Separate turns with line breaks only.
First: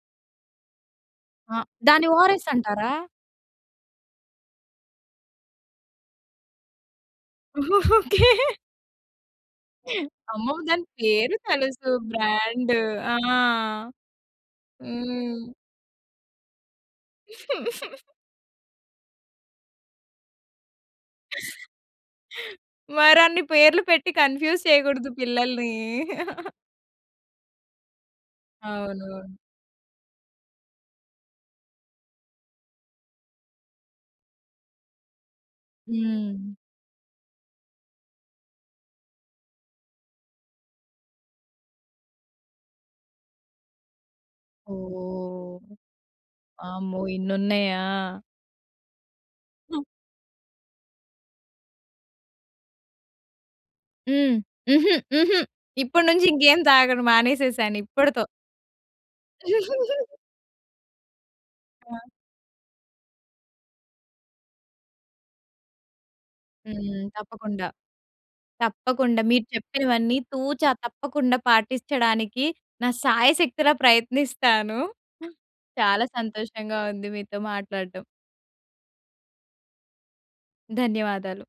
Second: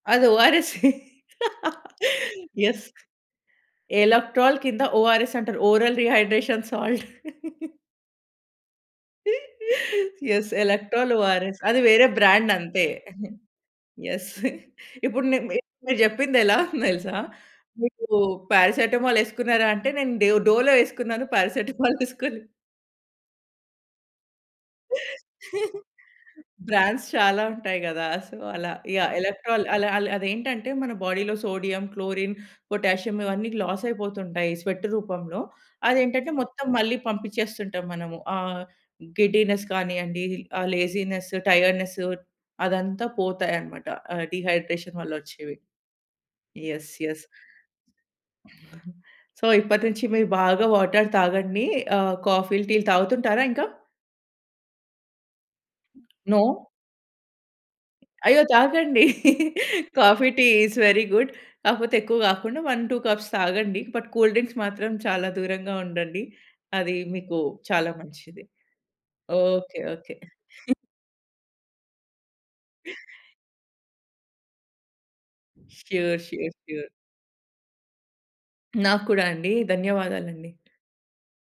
అది ఓఆర్‌ఎస్సే.
ఆ! దాన్ని ఓఆర్ఎస్
యెస్.
అంటారా?
ఎలక్ట్రాల్ కింద ఓఆర్‌ఎస్ అంటరు. Oral rehydration salt.
Okay.
Yes.
అమ్మో! దాని
ఎలక్ట్రోల్
పేరు
ఓఆర్ఎస్. అది
తెలుసు.
వేరే బ్రాండ్
బ్రాండ్
అంతే.
ఆ!
యెస్. ఇప్పుడు ని
హ్మ్.
మి మీరు చెప్పిందెలావుంది తెలుసా? మీకు పారాసిటమాల్ యేసుకున్నారా అంటే నేను డె డోలో యేసుకున్నాను పారాసిటమాల్ యేసుకొను.
మరన్ని పేర్లు పెట్టి కన్ఫ్యూజ్ చేయకూడదు పిల్లల్ని.
బ్రాండ్స్ చాలా ఉంటాయి గదా! సో, అలా యాహ్.
అవును.
ఎలక్ట్రాల్ అల అల అదేంటంటే మన బాడీలో సోడియం, క్లోరిన్, పొటాషియం ఇవన్నీ లాసయిపోతుంటాయి స్వెట్ రూపంలో. అదేంటంటే
హ్మ్.
మొత్తం మళ్ళీ పంపించేస్తుంటాం మనము. ఆహ్, గిడ్డీనెస్ కానియండి ఆ లేజీనెస్ టైర్డ్‌నెస్సు అదంతా పోతాయన్నమాట ఆహ్, డీహైడ్రేషన్ వల్లొచ్చేవి.
ఓహ్!
యెస్.
అమ్మో!
యెస్.
ఇన్నున్నాయా?
సో
హ్మ్.
ఇప్పటి నుంచి మీరు బాగా వాటర్ తాగండి. ఆహ్, కాఫీలు, టీలు తాగుతుంటారా ఇంకా?
హ్మ్. హుహు. హుహు. ఇప్పటి నుంచి ఇంకేం
నో!
తాగను. మానేసేసానిప్పటితో.
అయ్యో! తాగండి. Coffee, tea is very good. కాకపోతే
ఆ!
ఎక్కువ కాకుండా 1, 2 కప్స్ తాగండి. బట్ కూల్ డ్రింక్స్ మాత్రం చాలా దూరంగా ఉండండి. అది
హ్మ్.
మీకు
తప్పకుండా.
చాలా మంచిది.
తప్పకుండా. మీరు
ఓకే. ఓకే.
చెప్పినవన్నీ తూచా తప్పకుండా పాటించడానికి నా సాయశక్తులా ప్రయత్నిస్తాను. చాలా
ష్యూర్. ష్యూర్.
సంతోషంగా
ష్యూర్.
ఉంది మీతో మాట్లాడటం.
నాకు కూడా అండి. ధన్యవాదాలండి.
ధన్యవాదాలు.